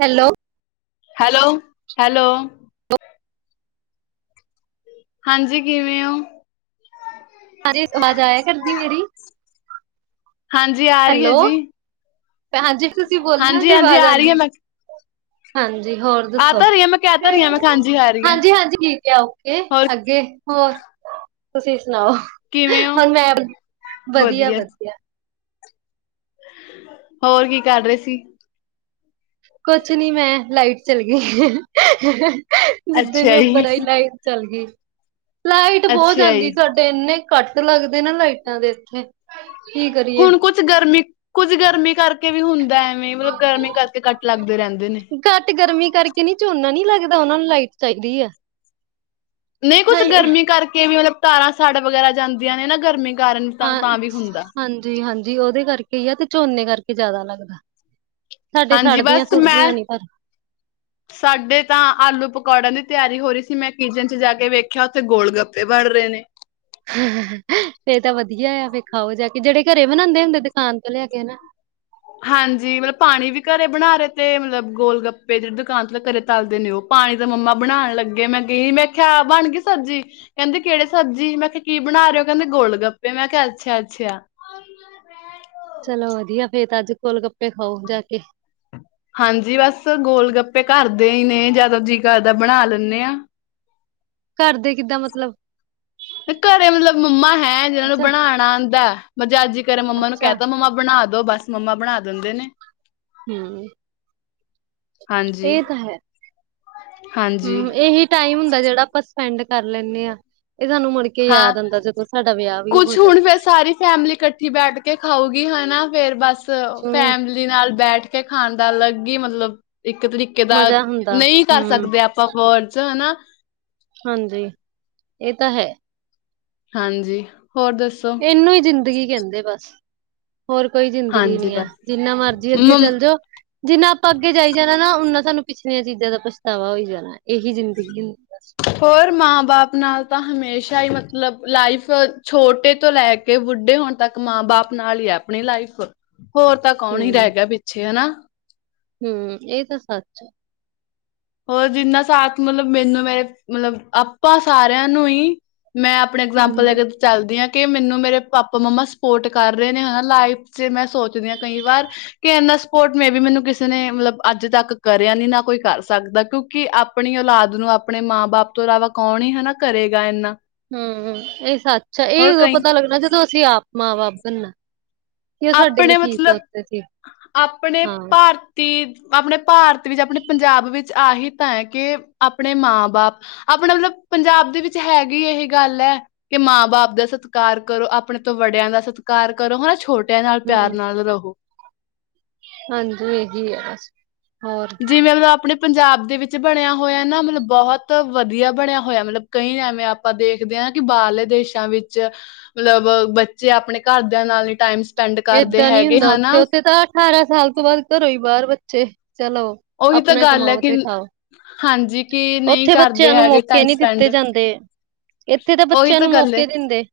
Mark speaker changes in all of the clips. Speaker 1: Hello
Speaker 2: hello hello
Speaker 1: [inaudible]
Speaker 2: ਹਾਂਜੀ, ਕਿਵੇਂ ਓਂ?
Speaker 1: ਅਰੇ, ਅਵਾਜ਼ ਆਏਆ ਕਰਦੀ ਮੇਰੀ।
Speaker 2: ਹਾਂਜੀ ਆ ਰਹੀ ਹੈ
Speaker 1: ਹੈਲੋ,
Speaker 2: ਜੀ,
Speaker 1: ਭੈਂਜੀ ਤੁਸੀਂ ਬੋਲਨਾ
Speaker 2: ਹਾਂਜੀ
Speaker 1: ਜੇ
Speaker 2: ਹਾਂਜੀ
Speaker 1: ਵਾਜ
Speaker 2: ਆ ਰਹੀ ਹੈ
Speaker 1: ਆਂਦੀ।
Speaker 2: ਮੈਂ
Speaker 1: ਹਾਂਜੀ, ਹੋਰ
Speaker 2: ਆ
Speaker 1: ਦੱਸੋ?
Speaker 2: ਤਾਂ ਰਹੀ ਆ ਮੈਂ ਕਹਿ ਤਾਂ ਰਹੀ ਆ ਮੈਂ ਹਾਂਜੀ ਆ ਰਹੀ ਹੈ,
Speaker 1: ਹਾਂਜੀ-ਹਾਂਜੀ ਠੀਕ ਯਾ ਓਕੇ,
Speaker 2: ਹੋਰ
Speaker 1: ਅੱਗੇ ਹੋਰ, ਤੁਸੀਂ ਸਨਾਓ
Speaker 2: ਕਿਵੇਂ ਹੋ?
Speaker 1: ਹੋਣ ਮੈਂ
Speaker 2: ਵਧੀਆ,
Speaker 1: ਵਦੀਆ-ਵਦੀਆ।
Speaker 2: ਹੋਰ, ਕੀ ਕਾਰ ਰੇ ਸੀ?
Speaker 1: ਕੋਛ ਨੀ ਮੈਂ, ਲਾਈਟ ਚੱਲੀ ਗੀ। ਜਿੱਦਾਂ
Speaker 2: ਅੱਛਾ
Speaker 1: ਮੈ ਉਪਰ
Speaker 2: ਜੀ,
Speaker 1: ਆਈ ਲਾਈਟ ਚੱਲ ਗੀ, ਲਾਈਟ ਬੋਹ
Speaker 2: ਅੱਛਾ ਜੀ।
Speaker 1: ਜਾਂਦੀ ਸਾਡੇ। ਤੇ ਏਨੇ ਕੱਟ ਲੱਗਦੇ ਨਾ ਲਾਈਟਾਂ ਦੇ ਐਥੇ, ਕੀ ਕਰੀਏ।
Speaker 2: ਕੁਝ ਗਰਮੀ, ਕੁੱਝ ਗਰਮੀ ਕਾਰਕੇ ਵੀ ਹੁੰਦੈ ਐਵੇਂ, ਮਤਲਬ ਗਰਮੀ ਕਰਕੇ ਕੱਟ ਲਾੱਗਦੇ ਰੈਂਦੇ ਨੇ।
Speaker 1: ਕੱਟ ਗਰਮੀ ਕਰਕੇ ਨੀ, ਝੋਨਾ ਨੀ ਲੱਗਦਾ ਓਨਾ ਨੂੰ ਲਾਈਟ ਚਾਈਦੀ ਆ।
Speaker 2: ਨਈ, ਕੁਛ
Speaker 1: ਹਾਏ
Speaker 2: ਗਰਮੀ ਕਰਕੇ ਵੀ ਮਲਬ ਤਾਰਾਂ ਸਾੜ ਵਗੈਰਾ ਜਾਂਦੀਆਂ ਨੇ ਨਾ ਗਰਮੀ ਕਾਰਨ ਤਾਂ, ਤਾਂ ਵੀ ਹੁੰਦੈ।
Speaker 1: ਜੀ ਹਾਂਜੀ ਓਦੇ ਕਰਕੇ ਈ ਆ, ਤੇ ਝੋਨੇ ਕਾਰਕੇ ਜਾਦਾ ਲੱਗਦਾ। ਸਾਡੇ
Speaker 2: ਹਾਂਜੀ ਬਸ ਮੈਂ
Speaker 1: ਸਾੜਦੀਆਂ-ਸੁੜਦੀਆਂ ਨੀ ਪਾਰ।
Speaker 2: [inaudible] ਸਾਡੇ ਤਾਂ ਆਲੂ ਪਕੌੜਿਆਂ ਦੀ ਤਿਆਰੀ ਹੋ ਰੀ ਸੀ, ਮੈਂ ਕਿਚਨ ਚ ਜਾ ਕੇ ਵੇਖੇਆ ਓਥੇ ਤਾਂ ਗੋਲ਼-ਗੱਪੇ ਬਾਣ ਰੇ ਨੇ।
Speaker 1: ਫੇਰ ਤਾਂ ਵਦੀਆ ਯਾ ਫੇਰ ਖਾਓ ਜਾ ਕੇ, ਜੇੜੇ ਘਰੇ ਬਨਾਂਦੇ ਹੁੰਦੇ ਦੁਕਾਨ ਤੋਂ ਲੇਆ ਕੇ ਹਨਾ?
Speaker 2: ਹਾਂਜੀ, ਮਲਬ ਪਾਣੀ ਵੀ ਘਰੇ ਬਣਾ ਰੇ ਤੇ, ਮਲਬ ਗੋਲ-ਗੱਪੇ ਜੇੜੀ ਦੁਕਾਨ ਤੋਂ ਮਲਬ ਘਰੇ ਤਾਲਦੇ ਨੇ ਓ। ਪਾਣੀ ਤਾਂ ਮੰਮਾ ਬਣਾਣ ਲੱਗੇ, ਮੈਂ ਗਈ ਮੈਂ ਕੇਹਾ ਬਣ ਗੀ ਸਾਬਜੀ। ਕੈਂਦੇ ਕੇੜੇ ਸਬਜੀ, ਮੈਂ ਕੇਆ ਕੀ ਬਣਾ ਰੇ ਓ, ਕੈਂਦੇ ਗੋਲ਼-ਗੱਪੇ, ਮੈਂ ਕੇਆ ਅੱਛਾ-ਅੱਛਾ। [unintelligible]
Speaker 1: ਚਲੋ ਵਦੀਆ ਫੇਰ ਤਾਂ ਆੱਜ, ਗੋਲ-ਗੱਪੇ ਖਾਓ ਜਾ ਕੇ।
Speaker 2: ਹਾਂਜੀ ਬਾਸ, ਗੋਲ-ਗੱਪੇ ਘਾਰਦੇ ਈ ਨੇ ਜਾਦ ਜੀ ਕਾਰਦਾ ਬਣਾ ਲਨੇ ਆਂ।
Speaker 1: ਘਾਰਦੇ ਕਿੱਦਾਂ ਮਤਲਬ?
Speaker 2: ਘਰੇ ਮਲਬ ਮੰਮਾ ਹੈ, ਜਿਨਾਂ ਨੂੰ
Speaker 1: ਅੱਛਾ
Speaker 2: ਬਣਾਣਾ ਆਂਦਾ ਐ ਮ ਅੱਜ ਰੇ ਮੰਮਾ ਨੂੰ ਕੈ
Speaker 1: ਅੱਛਾ
Speaker 2: ਤ ਮੰਮਾ ਬਣਾ ਦੋ ਬਾਸ, ਮੰਮਾ ਬਣਾ ਦੰਦੇ ਨੇ।
Speaker 1: ਹੂੰ।
Speaker 2: ਹਾਂਜੀ।
Speaker 1: ਏ ਤਾਂ ਹੈ,
Speaker 2: ਹਾਂਜੀ
Speaker 1: ਹੂੰ ਏਹੀ ਟਾਈਮ ਹੁੰਦਾ ਜੇੜਾ ਆਪਾਂ ਸਪੈਂਡ ਕਾਰ ਲੈਂਨੇ ਆਂ, ਏ ਸਾਨੂੰ ਮੁੜਕੇ
Speaker 2: ਹਾਂ, ਕੁਛ ਹੁਣ ਫੇਰ ਸਾਰੀ ਫੈਮਲੀ ਕੱ ਲੀ ਬੈਠ ਕੇ ਖਾਊਗੀ ਹਨਾ ਫੇਰ ਬਾਸ, ਅ
Speaker 1: ਹਮ
Speaker 2: ਫੈਮ ਨਾਲ ਬੈਠ ਕੇ ਖਾਣ ਦਾ ਅਲੱਗ ਈ' ਮਤਲਬ, ਇੱਕ ਤਰੀਕੇ ਦਾ
Speaker 1: ਮਜ਼ਾ ਹੁੰਦਾ।
Speaker 2: ਨਈ ਕਾਰ
Speaker 1: ਹਮ
Speaker 2: ਸਕਦੇ ਆਪਾਂ ਸਫਰ ਚ ਨਾ
Speaker 1: ਹਾਂਜੀ, ਇਹ ਤਾਂ ਹੈ।
Speaker 2: ਹਾਂਜੀ ਹੋਰ ਦੱਸੋ?
Speaker 1: ਇਹਨੂੰ ਹੀ ਜ਼ਿੰਦਗੀ ਕਹਿੰਦੇ ਆ ਬਸ। ਹੋਰ ਕੋਈ ਜ਼ਿੰਦਗੀ
Speaker 2: ਹਾਂਜੀ
Speaker 1: ਨਹੀਂ ਹੈ,
Speaker 2: ਬਸ
Speaker 1: ਜਿੰਨਾ ਮਰਜ਼ੀ ਅੱਗੇ
Speaker 2: ਮ
Speaker 1: ਚੱਲ ਜਾਓ। ਜਿੰਨਾ ਆਪਾਂ ਅੱਗੇ ਜਾਈ ਜਾਣਾ ਨਾ, ਉਨਾ ਸਾਨੂੰ ਪਿਛਲੀਆਂ ਚੀਜ਼ਾਂ ਦਾ ਪਛਤਾਵਾ ਹੋਈ ਜਾਣਾ। ਇਹੀ ਜ਼ਿੰਦਗੀ ਐ।
Speaker 2: ਹੋਰ ਮਾਂ ਬਾਪ ਨਾਲ ਤਾਂ ਹਮੇਸ਼ਾ ਹੀ, ਮਤਲਬ ਲਾਈਫ ਛੋਟੇ ਤੋਂ ਲੈ ਕੇ ਕੇ ਬੁੱਢੇ ਹੋਣ ਤੱਕ ਮਾਂ ਬਾਪ ਨਾਲ ਹੀ ਹੈ, ਆਪਣੀ ਲਾਈਫ। ਹੋਰ ਤੱਕ ਕੌਣ ਹੀ
Speaker 1: ਹੂੰ
Speaker 2: ਰਹਿ ਗਿਆ ਪਿੱਛੇ, ਹਨਾ।
Speaker 1: ਹੂੰ, ਇਹ ਤਾਂ ਸੱਚ।
Speaker 2: ਹੋਰ ਜਿੰਨਾ ਸਾਥ ਮਤਲਬ ਮੈਨੂੰ ਮੇਰੇ ਮਤਲਬ ਆਪਾਂ ਸਾਰਿਆਂ ਨੂੰ ਹੀ, ਮੈਂ ਹੂਣੇ ਇਗਜ਼ਾਮਪਲ ਲੇ
Speaker 1: ਹਾਂਜੀ
Speaker 2: ਲੋ ਜੀ। ਚੱਲਦੀ ਹਾਂ ਕਿ ਮੈਨੂੰ ਮੇਰੇ ਪਾਪਾ- ਮੰਮਾ ਸਪੋਰਟ ਕਰ ਰਹੇ ਨੇ, ਹੈ ਨਾ ਲਾਈਫ ਚ। ਮੈਂ ਸੋਚਦੀ ਹਾਂ ਕਈ ਵਾਰ। ਕਿ ਇੰਨਾ ਸਪੋਰਟ ਮੈਂ ਵੀ ਮੈਨੂੰ ਕਿਸੇ ਨੇ ਮਤਲਬ ਅੱਜ ਤੱਕ ਕਰਿਆ ਨੀ ਨਾ ਕੋਈ ਕਰ ਸਕਦਾ ਕਿਉਂਕਿ ਆਪਣੀ ਔਲਾਦ ਨੂੰ, ਆਪਣੇ ਮਾਂ ਬਾਪ ਤੋਂ ਇਲਾਵਾ ਕੌਣ ਹੀ ਹੈ ਨਾ ਕਰੇਗਾ ਇੰਨਾ।
Speaker 1: ਹੂੰ, ਇਹ ਸੱਚ ਹੈ। ਇਹ
Speaker 2: ਹੋਰ
Speaker 1: ਉਦੋਂ
Speaker 2: ਕਈ
Speaker 1: ਪਤਾ ਲੱਗਣਾ ਜਦੋਂ, ਅਸੀਂ ਆਪ ਮਾਂ ਬਾਪ ਬਣਨਾ। ਕਿ ਉਹ ਸਾਡੇ ਲਈ
Speaker 2: ਆਪਣੇ
Speaker 1: ਕੀ
Speaker 2: ਮਤਲਬ,
Speaker 1: ਸੋਚਦੇ ਸੀ
Speaker 2: ਆਪਣੇ
Speaker 1: ਹਾਂ
Speaker 2: ਭਾਰਤ ਤੇ ਆਪਣੇ ਭਾਰਤ ਵਿੱਚ, ਆਪਣੇ ਪੰਜਾਬ ਵਿੱਚ, ਆਹੀ ਤਾਂ ਹੈ ਕਿ ਆਪਣੇ ਮਾਂ ਬਾਪ। ਆਪਣਾ ਮਤਲਬ ਪੰਜਾਬ ਦੇ ਵਿੱਚ, ਹੈਗੀ ਇਹ ਗੱਲ ਹੈ। ਕਿ ਮਾਂ ਬਾਪ ਦਾ ਸਤਿਕਾਰ ਕਰੋ। ਆਪਣੇ ਤੋਂ ਵਡਿਆਂ ਦਾ ਸਤਿਕਾਰ ਕਰੋ। ਹਨਾ, ਛੋਟਾ ਟਿਆਂ ਨਾਲ ਪਿਆਰ
Speaker 1: ਹੂੰ
Speaker 2: ਨਾਲ ਰਹੋ।
Speaker 1: ਹਾਂਜੀ ਇਹੀ ਹੈ ਬਸ ਹੋਰ।
Speaker 2: ਜਿਵੇਂ ਮਤਲਬ ਆਪਣੇ ਪੰਜਾਬ ਦੇ ਵਿੱਚ, ਬਣਿਆ ਹੋਇਆ ਨਾ ਮਤਲਬ ਬਹੁਤ ਵਧੀਆ ਬਣਿਆ ਹੋਇਆ, ਮਤਲਬ। ਕਈ ਐਵੇਂ ਆਪਾਂ ਦੇਖਦੇ ਹਾਂ ਨਾ, ਕਿ ਬਾਹਰਲੇ ਦੇਸਾਂ ਵਿੱਚ। ਮਤਲਬ ਬੱਚੇ ਆਪਣੇ ਘਰਦਿਆਂ ਨਾਲ ਨੀ ਟਾਈਮ ਸਪੈਂਡ ਕਰਦੇ
Speaker 1: ਏਦਾਂ ਨੀ
Speaker 2: ਹੈਗੇ
Speaker 1: ਹੁੰਦਾ ਉੱਥੇ।
Speaker 2: ਹਨਾ
Speaker 1: ਉੱਥੇ ਤਾਂ ਅਠਾਰਾਂ ਸਾਲ ਤੋਂ ਬਾਅਦ ਘਰੋਂ ਹੀ ਬਾਹਰ ਬੱਚੇ ਚਲੋ।
Speaker 2: ਉਹੀ ਤਾਂ
Speaker 1: ਆਪਣਾ
Speaker 2: ਗੱਲ ਹੈ
Speaker 1: ਕਮਾਓ ਤੇ
Speaker 2: ਕਿ
Speaker 1: ਖਾਓ।
Speaker 2: ਹਾਂਜੀ ਕਿ ਨਹੀਂ
Speaker 1: ਉੱਥੇ
Speaker 2: ਕਰਦੇ
Speaker 1: ਬੱਚਿਆਂ ਨੂੰ
Speaker 2: ਹੈਗੇ
Speaker 1: ਮੌਕੇ
Speaker 2: ਟਾਈਮ
Speaker 1: ਨਹੀਂ
Speaker 2: ਸਪੈਂਡ
Speaker 1: ਦਿੱਤੇ ਜਾਂਦੇ। ਇੱਥੇ ਤਾਂ
Speaker 2: ਉਹੀ
Speaker 1: ਬੱਚਿਆਂ ਨੂੰ
Speaker 2: ਗੱਲ ਏ
Speaker 1: ਮੌਕੇ ਦਿੰਦੇ।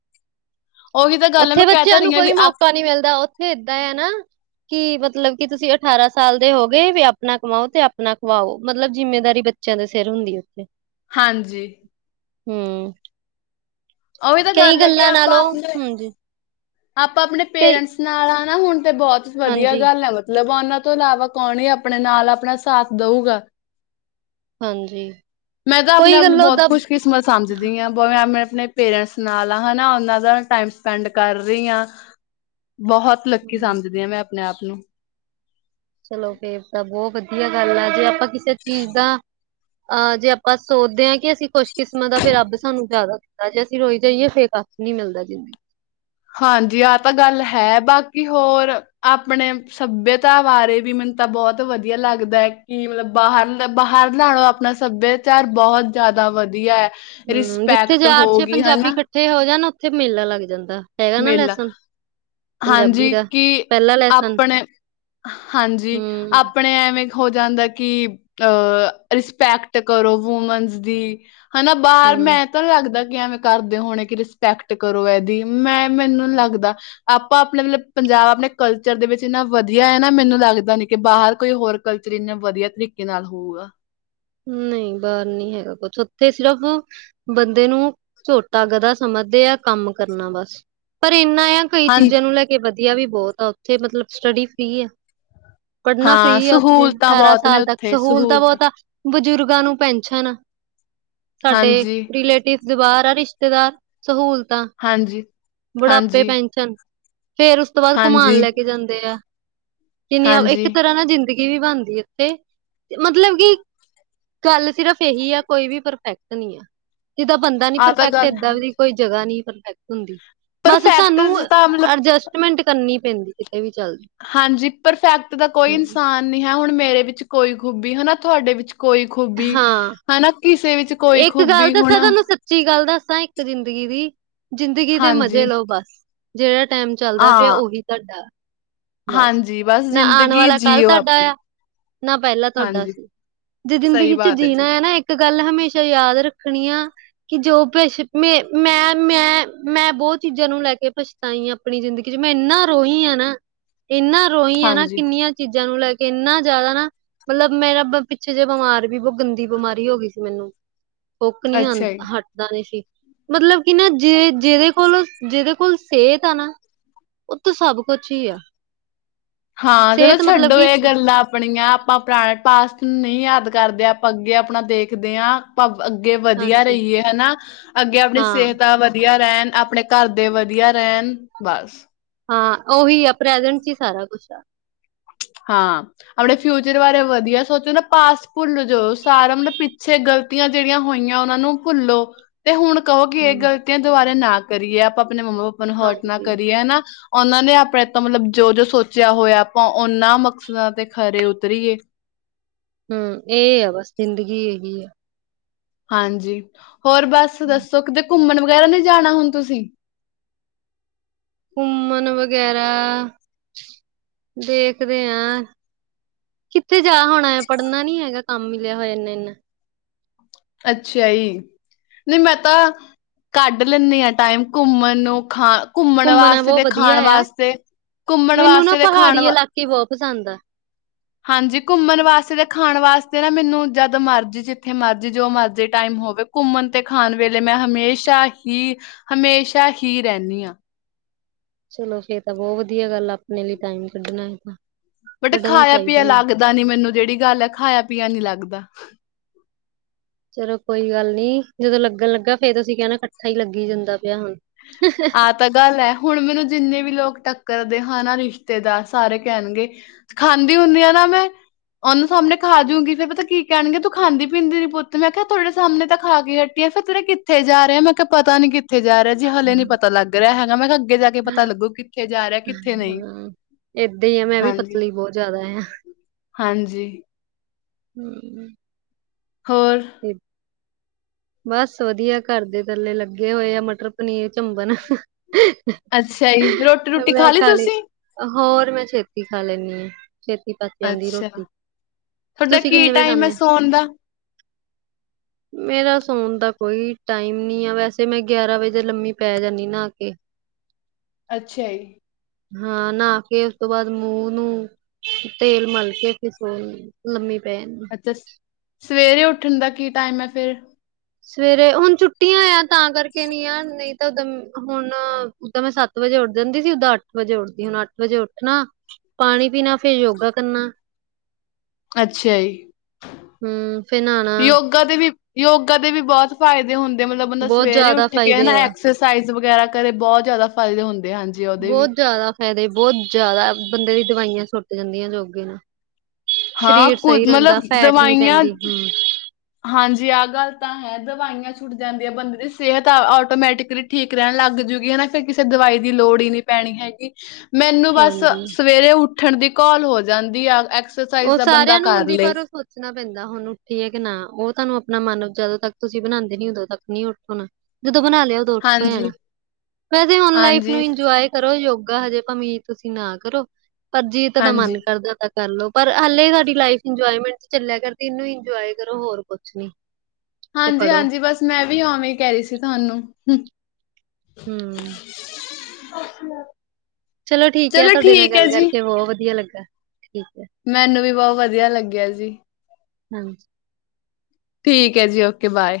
Speaker 2: ਉਹੀ ਤਾਂ ਗੱਲ ਹੈ
Speaker 1: ਉੱਥੇ
Speaker 2: ਮੈਂ ਕਹਿ ਤਾਂ
Speaker 1: ਬੱਚਿਆਂ ਨੂੰ
Speaker 2: ਰਹੀ ਹਾਂ ਵੀ
Speaker 1: ਕੋਈ
Speaker 2: ਆਪ
Speaker 1: ਮੌਕਾ ਨੀ ਮਿਲਦਾ। ਾਂ ਉੱਥੇ ਏਦਾਂ ਹੈ ਨਾ। ਕਿ ਮਤਲਬ ਕਿ ਤੁਸੀਂ ਅਠਾਰਾਂ ਸਾਲ ਦੇ ਹੋ ਗਏ। ਵੀ ਆਪਣਾ ਕਮਾਓ ਤੇ ਆਪਣਾ ਕਮਓ, ਮਤਲਬ ਜਿੰਮੇਦਾਰੀ ਬ ਬੱਚਿਆਂ ਦੇ ਸਿਰ ਹੁੰਦੀ ਉੱਥੇ।
Speaker 2: ਹਾਂਜੀ।
Speaker 1: ਹੂੰ।
Speaker 2: ਉਹੀ ਤਾਂ
Speaker 1: ਕਈ
Speaker 2: ਗੱਲ ਹੈ ਕਿ
Speaker 1: ਗੱਲਾਂ
Speaker 2: ਆਪਾਂ
Speaker 1: ਨਾਲੋਂ,
Speaker 2: ਆਪਣੇ
Speaker 1: ਹਾ ਜੀ।
Speaker 2: ਆਪਾਂ ਆਪਣੇ ਪੇਰੈਂਟਸ ਨਾਲ ਆ ਨਾ, ਹੁਣ ਤੇ ਬਹੁਤ ਵਧੀਆ
Speaker 1: ਹਾਂਜੀ
Speaker 2: ਗੱਲ ਹੈ। ਮਤਲਬ ਉਹਨਾਂ ਤੋਂ ਇਲਾਵਾ ਕੌਣ ਹੀ ਆਪਣੇ ਨਾਲ ਆਪਣਾ ਸਾਥ ਦਊਗਾ।
Speaker 1: ਹਾਂਜੀ
Speaker 2: ਮੈਂ ਤਾਂ ਆਪਣੇ
Speaker 1: ਕੋਈ
Speaker 2: ਆਪ ਨੂੰ,
Speaker 1: ਗੱਲੋਂ
Speaker 2: ਬਹੁਤ
Speaker 1: ਦਾ
Speaker 2: ਖੁਸ਼ ਕਿਸਮਤ ਸਮਝਦੀ ਹਾਂ। ਬਵੇ ਆਪਣੇ ਪੇਰੈਂਟਸ ਨਾਲ ਹਾਂ ਹਨਾ, ਉਹਨਾਂ ਦਾ ਟਾਈਮ ਸਪੈਂਡ ਕਰ ਰਹੀ ਹਾਂ, ਬਹੁਤ ਲੱਕੀ
Speaker 1: ਹੂੰ,
Speaker 2: ਸਮਝਦੀ ਹਾਂ ਮੈਂ ਆਪਣੇ ਆਪ ਨੂੰ।
Speaker 1: ਚਲੋ ਫੇਰ ਤਾਂ ਬਹੁਤ ਵਧੀਆ ਗੱਲ ਆ। ਜੇ ਆਪਾਂ ਕਿਸੇ ਚੀਜ਼ ਦਾ ਅਹ ਜੇ ਆਪਾਂ ਸੋਚਦੇ ਹਾਂ ਕਿ ਅਸੀਂ ਕੁਛ ਕਿਸਮਤ ਆ, ਫੇਰ ਰੱਬ ਸਾਨੂੰ ਜ਼ਿਆਦਾ ਦੇਂਦਾ, ਜੇ ਅਸੀਂ ਰੋਈ ਜਾਈਏ ਫੇ ਤਾਂ ਨਹੀਂ ਮਿਲਦਾ ਜਿੰਦੇ।
Speaker 2: ਹਾਂਜੀ ਆਹ ਤਾਂ ਗੱਲ ਹੈ। ਬਾਕੀ ਹੋਰ ਆਪਣੇ ਸੱਭਿਅਤਾ ਬਾਰੇ ਵੀ ਮੈਨੂੰ ਤਾਂ ਬਹੁਤ ਵਧੀਆ ਲੱਗਦਾ ਹੈ। ਕਿ ਮਤਲਬ ਬਾਹਰ, ਬਾਹਰ ਨਾ ਲੋ ਆਪਣਾ ਸੱਭਿਅ ਚਾਰ ਬਹੁਤ ਜਿਆਦਾ ਵਧੀਆ ਹੈ।
Speaker 1: ਹੂੰ, ਜਿੱਥੇ
Speaker 2: ਰਿਸਪੈਕਟ
Speaker 1: ਚਾਰ,
Speaker 2: ਹੋ
Speaker 1: ਛੇ
Speaker 2: ਗਈ
Speaker 1: ਪੰਜਾਬੀ
Speaker 2: ਹਨਾ
Speaker 1: ਇਕੱਠੇ ਹੋ ਜਾਣ ਨਾ ਉੱਥੇ ਮੇਲਾ ਲੱਗ ਜਾਂਦਾ। ਹੈਗਾ ਨਾ
Speaker 2: ਮਿਲ
Speaker 1: ਲੈਸਨ। ਪੰਜਾਬੀ
Speaker 2: ਹਾਂਜੀ
Speaker 1: ਦਾ
Speaker 2: ਕਿ,
Speaker 1: ਪਹਿਲਾ ਲੈਸਨ
Speaker 2: ਆਪਣੇ ਹਾਂਜੀ
Speaker 1: ਹੂੰ,
Speaker 2: ਆਪਣੇ ਐਵੇਂ ਹੋ ਜਾਂਦਾ ਕਿ ਅਹ ਰਿਸਪੈਕਟ ਕਰੋ ਵੂਮਨਸ ਦੀ। ਹਨਾ ਬਾਹਰ
Speaker 1: ਹੂੰ,
Speaker 2: ਮੈਂ ਤਾਂ ਨ ਲੱਗਦਾ ਕਿ, ਐਵੇਂ ਕਰਦੇ ਹੋਣੇ ਕਿ ਰਿਸਪੈਕਟ ਕਰੋ ਇਹਦੀ। ਮੈਂ ਮੈਨੂੰ ਲੱਗਦਾ ਆਪਾਂ ਆਪਣੇ ਮਤਲਬ ਪੰਜਾਬ ਆਪਣੇ, ਕਲਚਰ ਦੇ ਵਿੱਚ ਇੰਨਾ ਵਧੀਆ ਹੈ ਨਾ ਮੈਨੂੰ ਲੱਗਦਾ ਨੀ, ਕਿ ਬਾਹਰ ਕੋਈ ਹੋਰ ਕਲਚਰ ਇੰਨਾ ਵਧੀਆ ਤਰੀਕੇ ਨਾਲ ਹੋਊਗਾ।
Speaker 1: ਨਹੀਂ ਬਾਰ ਨੀ ਹੈਗਾ ਕੋ ਉੱਥੇ ਸਿਰਫ਼, ਬੰਦੇ ਨੂੰ ਝੋਟਾ ਗਧਾ ਸਮਝਦੇ ਆ ਕੰਮ ਕਰਨਾ ਬਸ, ਪਰ ਇੰਨਾ ਆ ਕਈ
Speaker 2: ਹਾਂ
Speaker 1: ਚੀਜ਼ਾਂ ਨੂੰ ਲੈ ਕੇ ਵਧੀਆ ਵੀ ਬਹੁਤ ਆ ਉੱਥੇ ਮਤਲਬ ਸਟੱਡੀ ਫਰੀ ਆ। ਪੜ੍ਹਨਾ
Speaker 2: ਹਾਂ
Speaker 1: ਫੀ ਆ ਉੱਥੇ
Speaker 2: ਸਹੂਲਤਾਂ
Speaker 1: ਅਠਾਰਾਂ
Speaker 2: ਬਹੁਤ ਨੇ
Speaker 1: ਸਾਲ ਤੱਕ
Speaker 2: ਉੱਥੇ
Speaker 1: ਸਹੂਲਤਾਂ ਬਹੁਤ ਆ। ਬਜ਼ੁਰਗਾਂ ਨੂੰ ਪੈਨਸ਼ਨ, ਸਾਡੇ
Speaker 2: ਹਾਂਜੀ
Speaker 1: ਰਿਲੇਟਿਵ ਦੇ ਬਾਹਰ ਆ ਰਿਸ਼ ਰਿਸ਼ਤੇਦਾਰ ਸਹੂਲਤਾਂ,
Speaker 2: ਹਾਂਜੀ
Speaker 1: ਬੁਢਾਪੇ
Speaker 2: ਹਾਂਜੀ
Speaker 1: ਪੈਨਸ਼ਨ, ਫੇਰ ਉਸ ਉਸ ਤੋਂ ਬਾਅਦ ਘੁਮਾਨ
Speaker 2: ਹਾਂਜੀ
Speaker 1: ਲੈ ਕੇ ਜਾਂਦੇ ਆ। ਕਿੰਨੀ
Speaker 2: ਹਾਂਜੀ
Speaker 1: ਇੱਕ ਤਰ੍ਹਾਂ ਨਾ ਜ਼ਿੰਦਗੀ ਵੀ ਬਣਦੀ ਇੱਥੇ, ਮਤਲਬ ਕਿ ਗੱਲ ਸਿਰਫ਼ ਇਹੀ ਆ ਕੋਈ ਵੀ ਪਰਫੈਕਟ ਨਹੀਂ, ਆ ਜਿੱਦਾਂ ਬੰਦਾ ਨੀ
Speaker 2: ਆਹ ਤਾਂ
Speaker 1: ਪਰਫੈਕਟ
Speaker 2: ਗੱਲ
Speaker 1: ਏਦਾਂ ਵੀ ਕੋਈ ਜਗ੍ਹਾ ਨਹੀਂ ਪਰਫੈਕਟ ਹੁੰਦੀ, ਬਸ
Speaker 2: ਪਰਫੈਕਟ
Speaker 1: ਸਾਨੂੰ
Speaker 2: 'ਚ ਤਾਂ ਮਤਲਬ
Speaker 1: ਅਡਜਸਟ, ਮਿਹਨਤ ਕਰਨੀ ਪੈਂਦੀ ਕਿਤੇ ਵੀ ਚੱਲਦੀ,
Speaker 2: ਹਾਂਜੀ ਪਰਫੈਕਟ ਦਾ ਕੋਈ ਇਨਸਾਨ ਨਹੀਂ ਹੈ ਹੁਣ ਮੇਰੇ ਵਿੱਚ ਕੋਈ ਖੂਬੀ ਹਨ ਨਾ ਤੁਹਾਡੇ ਵਿੱਚ ਕੋਈ ਖੂਬੀ
Speaker 1: ਹਾਂ
Speaker 2: ਹਨਾ ਕਿਸੇ ਵਿੱਚ ਕੋਈ
Speaker 1: ਇੱਕ ਗੱਲ
Speaker 2: ਖੂਬੀ ਹੁਣ
Speaker 1: ਦੱਸਾ ਤੁਹਾਨੂੰ ਸੱਚੀ ਗੱਲ ਦੱਸਾਂ ਇੱਕ ਜ਼ਿੰਦਗੀ ਦੀ ਜ਼ਿੰਦਗੀ ਦੇ ਮਜ਼ੇ
Speaker 2: ਹਾਂਜੀ
Speaker 1: ਲਓ ਬਸ, ਜਿਹੜਾ ਟਾਈਮ ਚੱਲਦਾ ਪਿਆ
Speaker 2: ਹਾਂ
Speaker 1: ਉਹੀ ਤੁਹਾਡਾ, ਬਸ,
Speaker 2: ਹਾਂਜੀ
Speaker 1: ਨਾ ਆਉਣ
Speaker 2: ਜ਼ਿੰਦਗੀ
Speaker 1: ਵਾਲਾ ਕੱਲ੍ਹ
Speaker 2: ਜੀਓ
Speaker 1: ਤੁਹਾਡਾ
Speaker 2: ਆਪਣੀ
Speaker 1: ਆ, ਨਾ ਪਹਿਲਾਂ ਤੁਹਾਡਾ
Speaker 2: ਹਾਂਜੀ
Speaker 1: ਸੀ, ਜੇ
Speaker 2: ਸਹੀ
Speaker 1: ਜ਼ਿੰਦਗੀ ਚ
Speaker 2: ਬਾਤ
Speaker 1: ਜੀਣਾ
Speaker 2: ਜੀ
Speaker 1: ਹੈ ਨਾ ਇੱਕ ਇੱਕ ਗੱਲ ਹਮੇਸ਼ਾ ਯਾਦ ਰੱਖਣੀ ਆ, ਕਿ ਜੋ ਪਿਛ ਮੈਂ ਮੈਂ ਮੈਂ ਮੈਂ ਬਹੁਤ ਚੀਜ਼ਾਂ ਨੂੰ ਲੈ ਕੇ ਪਛ ਤਾਂ ਹੀ ਆਪਣੀ ਜ਼ਿੰਦਗੀ ਚ ਮੈਂ ਇੰਨਾ ਰੋਹੀ ਹਾਂ ਨਾ, ਇੰਨਾ ਰੋਈ ਆ ਨਾ
Speaker 2: ਹਾਂਜੀ
Speaker 1: ਕਿੰਨੀਆਂ ਚੀਜ਼ਾਂ ਨੂੰ ਲੈ ਕੇ ਇੰਨਾ ਜ਼ਿਆਦਾ ਨਾ, ਮਤਲਬ ਮੇਰਾ ਪਿੱਛੇ ਜਿ ਬਿਮਾਰ ਵੀ ਬਹੁਤ ਗੰਦੀ ਬਿਮਾਰੀ ਹੋ ਗਈ ਸੀ ਮੈਨੂੰ। ਕੁੁੱਕ ਨਹੀਂ
Speaker 2: ਅੱਛਾ ਜੀ
Speaker 1: ਆਉਂਦਾ ਹ ਇਦਾਂ ਦੇ ਸੀ ਮਤਲਬ ਕਿ ਨਾ ਜੇ ਜਿਹਦੇ ਕੋਲ ਜਿਹਦੇ ਕੋਲ ਸਿਹਤ ਆ ਨਾ, ਉਥ ਸਭ ਕੁਛ ਹੀ ਆ,
Speaker 2: ਹਾਂ, ਚਲੋ
Speaker 1: ਸਿਹਤ ਮਤਲਬ
Speaker 2: ਛੱਡੋ
Speaker 1: ਕਿ
Speaker 2: ਇਹ ਗੱਲਾਂ ਆਪਣੀਆਂ, ਆਪਾਂ ਪੁਰਾਣੇ ਪਾਸਟ ਨੂੰ ਨਹੀਂ ਯਾਦ ਕਰਦੇ ਆਪਾਂ ਅੱਗੇ ਆਪਣਾ ਦੇਖਦੇ ਹਾਂ, ਆਪ ਅੱਗੇ ਵਧੀਆ
Speaker 1: ਹਾਂਜੀ
Speaker 2: ਰਹੀਏ ਹਨਾ ਅੱਗੇ ਆਪਣੀ
Speaker 1: ਹਾਂ
Speaker 2: ਸਿਹਤ ਦਾ ਵਧੀਆ ਰਹਿਣ ਆਪਣੇ ਘਰਦੇ ਵਧੀਆ ਰਹਿਣ ਬਸ,
Speaker 1: ਹਾਂ, ਉਹੀ ਆ ਪ੍ਰੈਜੈਂਟ ਹੀ ਸਾਰਾ ਕੁਛ ਆ।
Speaker 2: ਹਾਂ। ਆਪਣੇ ਫਿਊਚਰ ਬਾਰੇ ਵਧੀਆ ਸੋਚੋ ਨਾ ਪਾਸਟ ਭੁੱਲ ਜਾਓ ਸਾਰਾ ਮਤਲਬ ਪਿੱਛੇ ਗਲਤ ਗੱਲਤੀਆਂ ਜਿਹੜੀਆਂ ਹੋਈਆਂ ਉਹਨਾਂ ਨੂੰ ਭੁੱਲੋ। ਤੇ ਹੁਣ ਕਹੋ ਇਹ
Speaker 1: ਹਮ
Speaker 2: ਗਲਤੀਆਂ ਦੁਬਾਰੇ ਨਾ ਕਰੀਏ ਆਪਾਂ ਆਪਣੇ ਮੰਮਾ ਪਾਪਾ ਨੂੰ ਹਰਟ ਨਾ
Speaker 1: ਹਾਂਜੀ
Speaker 2: ਕਰੀਏ ਹਨਾ। ਉਹਨਾਂ ਨੇ ਆਪਣੇ ਤੋਂ ਮਤਲਬ ਜੋ ਜੋ ਸੋਚਿਆ ਹੋਇਆ ਆਪਾਂ ਉਹਨਾਂ ਮਕਸਦਾਂ ਤੇ ਖਰੇ ਉਤਰੀਏ।
Speaker 1: ਹੂੰ, ਇਹ ਆ ਬਸ ਜ਼ਿੰਦਗੀ ਇਹੀ ਆ।
Speaker 2: ਹਾਂਜੀ, ਹੋਰ ਬਸ ਦੱਸੋ ਕਿਤੇ ਘੁੰਮਣ ਵਗੈਰਾ ਨਹੀਂ ਜਾਣਾ ਹੁਣ ਤੁਸੀਂ।
Speaker 1: ਘੁੰਮਣ ਵਗੈਰਾ ਦੇਖਦੇ ਆ। ਕਿੱਥੇ ਜਾ ਹੋਣਾ ਪੜ੍ਹਨਾ ਨੀ ਹੈਗਾ ਕੰਮ ਮਿਲਿਆ ਹੋਇਆ ਇਨਾ ਇਨਾ
Speaker 2: ਅੱਛਾ ਜੀ। ਨਹੀਂ ਮੈਂ ਤਾਂ ਕੱਢ ਲੈਂਦੀ ਹਾਂ ਟਾਈਮ ਘੁੰਮਣ ਨੂੰ ਖਾ ਘੁੰਮਣ
Speaker 1: ਘੁੰਮਣਾ
Speaker 2: ਵਾਸਤੇ
Speaker 1: ਬਹੁਤ
Speaker 2: ਤੇ
Speaker 1: ਵਧੀਆ
Speaker 2: ਖਾਣ
Speaker 1: ਆ।
Speaker 2: ਵਾਸਤੇ ਘੁੰਮਣ
Speaker 1: ਮੈਨੂੰ ਨਾ
Speaker 2: ਵਾਸਤੇ ਤੇ ਖਾਣ
Speaker 1: ਪਹਾੜੀ
Speaker 2: ਵਾ
Speaker 1: ਇਲਾਕੇ ਬਹੁਤ ਪਸੰਦ ਆ।
Speaker 2: ਹਾਂਜੀ, ਘੁੰਮਣ ਵਾਸਤੇ ਤੇ ਖਾਣ ਵਾਸਤੇ ਨਾ ਮੈਨੂੰ ਜਦ ਮਰਜ਼ੀ ਜਿੱਥੇ ਮਰਜ਼ ਜੀ ਜੋ ਮਰਜ਼ੀ ਟਾਈਮ ਹੋਵੇ ਘੁੰਮਣ ਤੇ ਖਾਣ ਵੇਲੇ ਮੈਂ ਹਮੇਸ਼ਾ ਹੀ ਹਮੇਸ਼ਾ ਹੀ ਰਹਿੰਦੀ ਹਾਂ,
Speaker 1: ਚਲੋ ਫੇਰ ਤਾਂ ਬਹੁਤ ਵਧੀਆ ਗੱਲ ਆਪਣੇ ਲਈ ਟਾਈਮ ਕੱਢਣਾ ਹੈ ਤਾਂ,
Speaker 2: ਬੇਟੇ
Speaker 1: ਕੱਢਣਾ
Speaker 2: ਖਾਇਆ ਪੀਆ
Speaker 1: ਚਾਹੀਦਾ ਈ।
Speaker 2: ਲੱਗਦਾ ਨੀ ਮੈਨੂੰ ਜਿਹੜੀ ਗੱਲ ਆ ਖਾਇਆ ਪੀਆ ਨੀ ਲੱਗਦਾ।
Speaker 1: ਚਲੋ ਕੋਈ ਗੱਲ ਨੀ ਜਦੋਂ ਲੱਗਣ ਲੱਗਾ ਫੇਰ ਤੁਸੀ ਕਹਿਣਾ ਇਕੱਠਾ ਹੀ ਲੱਗੀ ਜਾਂਦਾ ਪਿਆ ਹੁਣ। ਹ।
Speaker 2: ਆਹ ਤਾਂ ਗੱਲ ਹੈ ਹੁਣ ਮੈਨੂੰ ਜਿੰਨੇ ਵੀ ਲੋਕ ਟੱਕਰਦੇ ਹਨ ਨਾ ਰਿਸ਼ਤੇਦਾਰ ਸਾਰੇ ਕਹਿਣਗੇ। ਖਾਂਦੀ ਹੁੰਦੀ ਹ ਨਾ ਮੈਂ ਓਹਨਾ ਸਾਹਮਣੇ ਖਾ ਜੂਗੀ ਫਿਰ ਪਤਾ ਕੀ ਕਹਿਣਗੇ ਤੂੰ ਖਾਂਦੀ ਪੀਂਦੀ ਨੀ ਪੁੱਤ ਮੈਂ ਕਿਹਾ ਤੁਹਾਡੇ ਸਾਹਮਣੇ ਤਾਂ ਖਾ ਕੇ। ਫਿਰ ਤੇਰੇ ਕਿੱਥੇ ਜਾ ਰਿਹੇ ਮੈਂ ਕਿਹਾ ਪਤਾ ਨੀ ਕਿੱਥੇ ਜਾ ਰਿਹਾ। ਜੀ ਹਾਲੇ ਨੀ
Speaker 1: ਹਾਂ
Speaker 2: ਪਤਾ ਲੱਗ ਰਿਹਾ ਹੈਗਾ ਮੈਂ ਕਿਹਾ ਅੱਗੇ ਜਾ ਕੇ ਪਤਾ ਲੱਗੂ ਕਿੱਥੇ ਜਾ ਰਿਹਾ ਕਿੱਥੇ ਨਹੀਂ।
Speaker 1: ਏਦਾਂ ਹੀ ਆ ਮੈਂ ਵੀ
Speaker 2: ਹਾਂਜੀ
Speaker 1: ਪਤਲੀ ਬਹੋਤ ਜ਼ਿਆਦਾ ਆ।
Speaker 2: ਹਾਂਜੀ।
Speaker 1: ਹੂੰ।
Speaker 2: ਹੋਰ।
Speaker 1: [inaudible] ਬਸ ਵਧੀਆ ਘਰ ਦੇ ਥੱਲੇ ਲੱਗੇ ਹੋਏ ਆ ਮਟਰ ਪਨੀਰ ਚੰਬਣ।
Speaker 2: ਅੱਛਾ ਜੀ ਰੋਟੀ ਰੂਟੀ ਖਾ ਲਈ ਤੁਸੀਂ।
Speaker 1: ਹੋਰ ਮੈਂ ਛੇਤੀ ਖਾ ਲੈਣੀ ਆ। ਛੇਤੀ ਪੱਕ ਜਾਂਦੀ
Speaker 2: ਅੱਛਾ
Speaker 1: ਰੋਟੀ
Speaker 2: ਤੁਹਾਡਾ
Speaker 1: ਤੁਸੀਂ
Speaker 2: ਕੀ
Speaker 1: ਕਿੰਨੇ ਵਜੇ ਖਾਂਦੇ।
Speaker 2: [unintelligible]
Speaker 1: ਮੇਰਾ ਸੌਣ ਦਾ ਕੋਈ ਟਾਈਮ ਨੀ ਆ ਵੈਸੇ ਮੈਂ ਗਿਆਰਾਂ ਵਜੇ ਲੰਮੀ ਪੈ ਜਾਂਦੀ ਨਹਾ ਕੇ।
Speaker 2: ਅੱਛਾ ਜੀ।
Speaker 1: ਹਾਂ ਨਹਾ ਕੇ ਉਸ ਤੋਂ ਬਾਅਦ ਮੂੰਹ ਨੂੰ ਤੇਲ ਮਲਕੇ ਫਿਰ ਸੋ ਜਾਂਦੀ ਲੰਮੀ ਪੈ ਜਾਂਦੀ।
Speaker 2: ਸਵੇਰੇ ਉੱਠਣ ਦਾ ਕੀ ਟਾਈਮ ਐ ਫਿਰ।
Speaker 1: ਸਵੇਰੇ ਹੁਣ ਛੁੱਟੀਆਂ ਆ ਤਾਂ ਕਰਕੇ ਨੀ ਆ ਨਹੀਂ ਤਾਂ ਹੁਣ ਉਦਾ ਤਾਂ ਮੈਂ ਸੱਤ ਵਜੇ ਉੱਠ ਜਾਂਦੀ ਸੀ ਸਿੱਧਾ ਅੱਠ ਵਜੇ ਉੱਠਦੀ ਹੁਣ ਅੱਠ ਵਜੇ ਉੱਠਣਾ। ਪਾਣੀ ਪੀਣਾ ਫੇਰ ਯੋਗਾ ਕਰਨਾ।
Speaker 2: ਅੱਛਾ ਜੀ,
Speaker 1: ਹੁੰ ਫੇਰ ਨਹਾਣਾ।
Speaker 2: ਕਦੇ ਵੀ ਯੋਗਾ ਦੇ ਵੀ ਬਹੁਤ ਫਾਇਦੇ ਹੁੰਦੇ ਮਤਲਬ ਬੰਦਾ
Speaker 1: ਬਹੁਤ
Speaker 2: ਸਵੇਰੇ
Speaker 1: ਜ਼ਿਆਦਾ
Speaker 2: ਉੱਠ ਕੇ ਹਨਾ
Speaker 1: ਫਾਇਦੇ
Speaker 2: ਏਕ੍ਸਰਸਾਈਜ
Speaker 1: ਆ
Speaker 2: ਐਕਸਰਸਾਈਜ਼ ਵਗੈਰਾ ਕਰੇ ਬਹੁਤ ਜ਼ਿਆਦਾ ਫਾਇਦੇ ਹੁੰਦੇ ਹਨ।
Speaker 1: ਬਹੁਤ ਜ਼ਿਆਦਾ ਫਾਇਦੇ ਬਹੁਤ ਜ਼ਿਆਦਾ ਬੰਦੇ ਦੀ ਦਵਾਈਆਂ ਛੁਟ ਜਾਂਦੀਆਂ ਨੇ।
Speaker 2: ਹਾਂ
Speaker 1: ਸ਼ਰੀਰ
Speaker 2: ਕੁਝ
Speaker 1: ਸਹੀ
Speaker 2: ਮਤਲਬ
Speaker 1: ਰਹਿੰਦਾ ਫੈਟ ਨੀ
Speaker 2: ਦਵਾਈਆਂ
Speaker 1: ਪੈਂਦੀ ਹੂੰ।
Speaker 2: ਹਾਂਜੀ ਆਹ ਗੱਲ ਤਾਂ ਹੈ ਦਵਾਈਆਂ ਚ ਛੁੱਟ ਜਾਂਦੀ ਐ ਬੰਦੇ ਦੀ ਸਿਹਤ ਆਟੋਮੈਟਿਕਲੀ ਠੀਕ ਰੈਣ ਲੱਗ ਜੂਗੀ ਹਨਾ ਫਿਰ ਕਿਸੇ ਦਵਾਈ ਦੀ ਲੋੜ ਈ ਨੀ। ਪੈਣੀ ਹੈਗੀ ਮੈਨੂੰ ਬਸ
Speaker 1: ਹਾਂਜੀ
Speaker 2: ਸਵੇਰੇ ਉੱਠਣ ਦੀ ਘੋਲ ਹੋ ਜਾਂਦੀ ਆ ਐਕਸ
Speaker 1: ਓ ਸਾਰਿਆਂ ਨੂੰ ਹੁੰਦੀ ਪਰ ਓ ਸੋ ਚਣਾ ਪੈਂਦਾ ਹੁਣ ਉੱਠੀਏ ਕੇ ਨਾ ਓ ਤੁਹਾਨੂੰ ਆਪਣਾ ਮਨ ਜਦੋਂ ਤੱਕ ਤੁਸੀਂ ਬਣਾਉਂਦੇ ਨੀ ਉਦੋਂ ਤੱਕ ਨੀ ਉੱਠਣਾ। ਜਦੋਂ ਬਣਾ ਲਿਆ ਓਦੋਂ ਉੱਠ ਹੋ ਜਾਣਾ
Speaker 2: ਹਾਂਜੀ,
Speaker 1: ਵੈਸੇ ਹੁਣ ਲਾਈਫ ਨੂੰ
Speaker 2: ਹਾਂਜੀ,
Speaker 1: ਇੰਜੋਏ ਕਰੋ ਯੋਗਾ ਹਜੇ ਭਾਵੇਂ ਤੁਸੀਂ ਨਾ ਕਰੋ ਪਰ ਜੀ ਤਾਡਾ ਮਨ
Speaker 2: ਹਾਂਜੀ,
Speaker 1: ਕਰਦਾ ਤਾਂ ਕਰਲੋ। ਪਰ ਹਲੇ ਸਾਡੀ ਲਾਈਫ ਇੰਜੋਏਮੈਂਟ ਚ ਚੱਲਿਆ ਕਰਦੀ ਇਨੂੰ ਇੰਜੋਏ ਕਰੋ ਹੋਰ ਕੁੱਛ ਨੀ। ਤੇ
Speaker 2: ਹਾਂਜੀ
Speaker 1: ਪੜ੍ਹੋ
Speaker 2: ਹਾਂਜੀ ਬਸ ਮੈਂ ਵੀ ਓਵੇਂ ਈ ਕੈ ਰੀ ਸੀ ਤੁਹਾਨੂੰ ਹੂੰ।
Speaker 1: ਹੂੰ।
Speaker 2: [unintelligible]
Speaker 1: ਚਲੋ ਠੀਕ ਐ ਤੁਹਾਡੇ ਨਾਲ
Speaker 2: ਠੀਕ ਹੈ
Speaker 1: ਗੱਲ
Speaker 2: ਜੀ,
Speaker 1: ਕਰਕੇ ਬੋ ਵਧੀਆ ਲੱਗਾ ਠੀਕ ਐ।
Speaker 2: ਮੈਨੂੰ ਵੀ ਬੋ ਵਧੀਆ ਲੱਗਿਆ ਜੀ।
Speaker 1: ਹਾਂਜੀ।
Speaker 2: ਠੀਕ ਆ ਜੀ ਓਕੇ ਬਾਏ।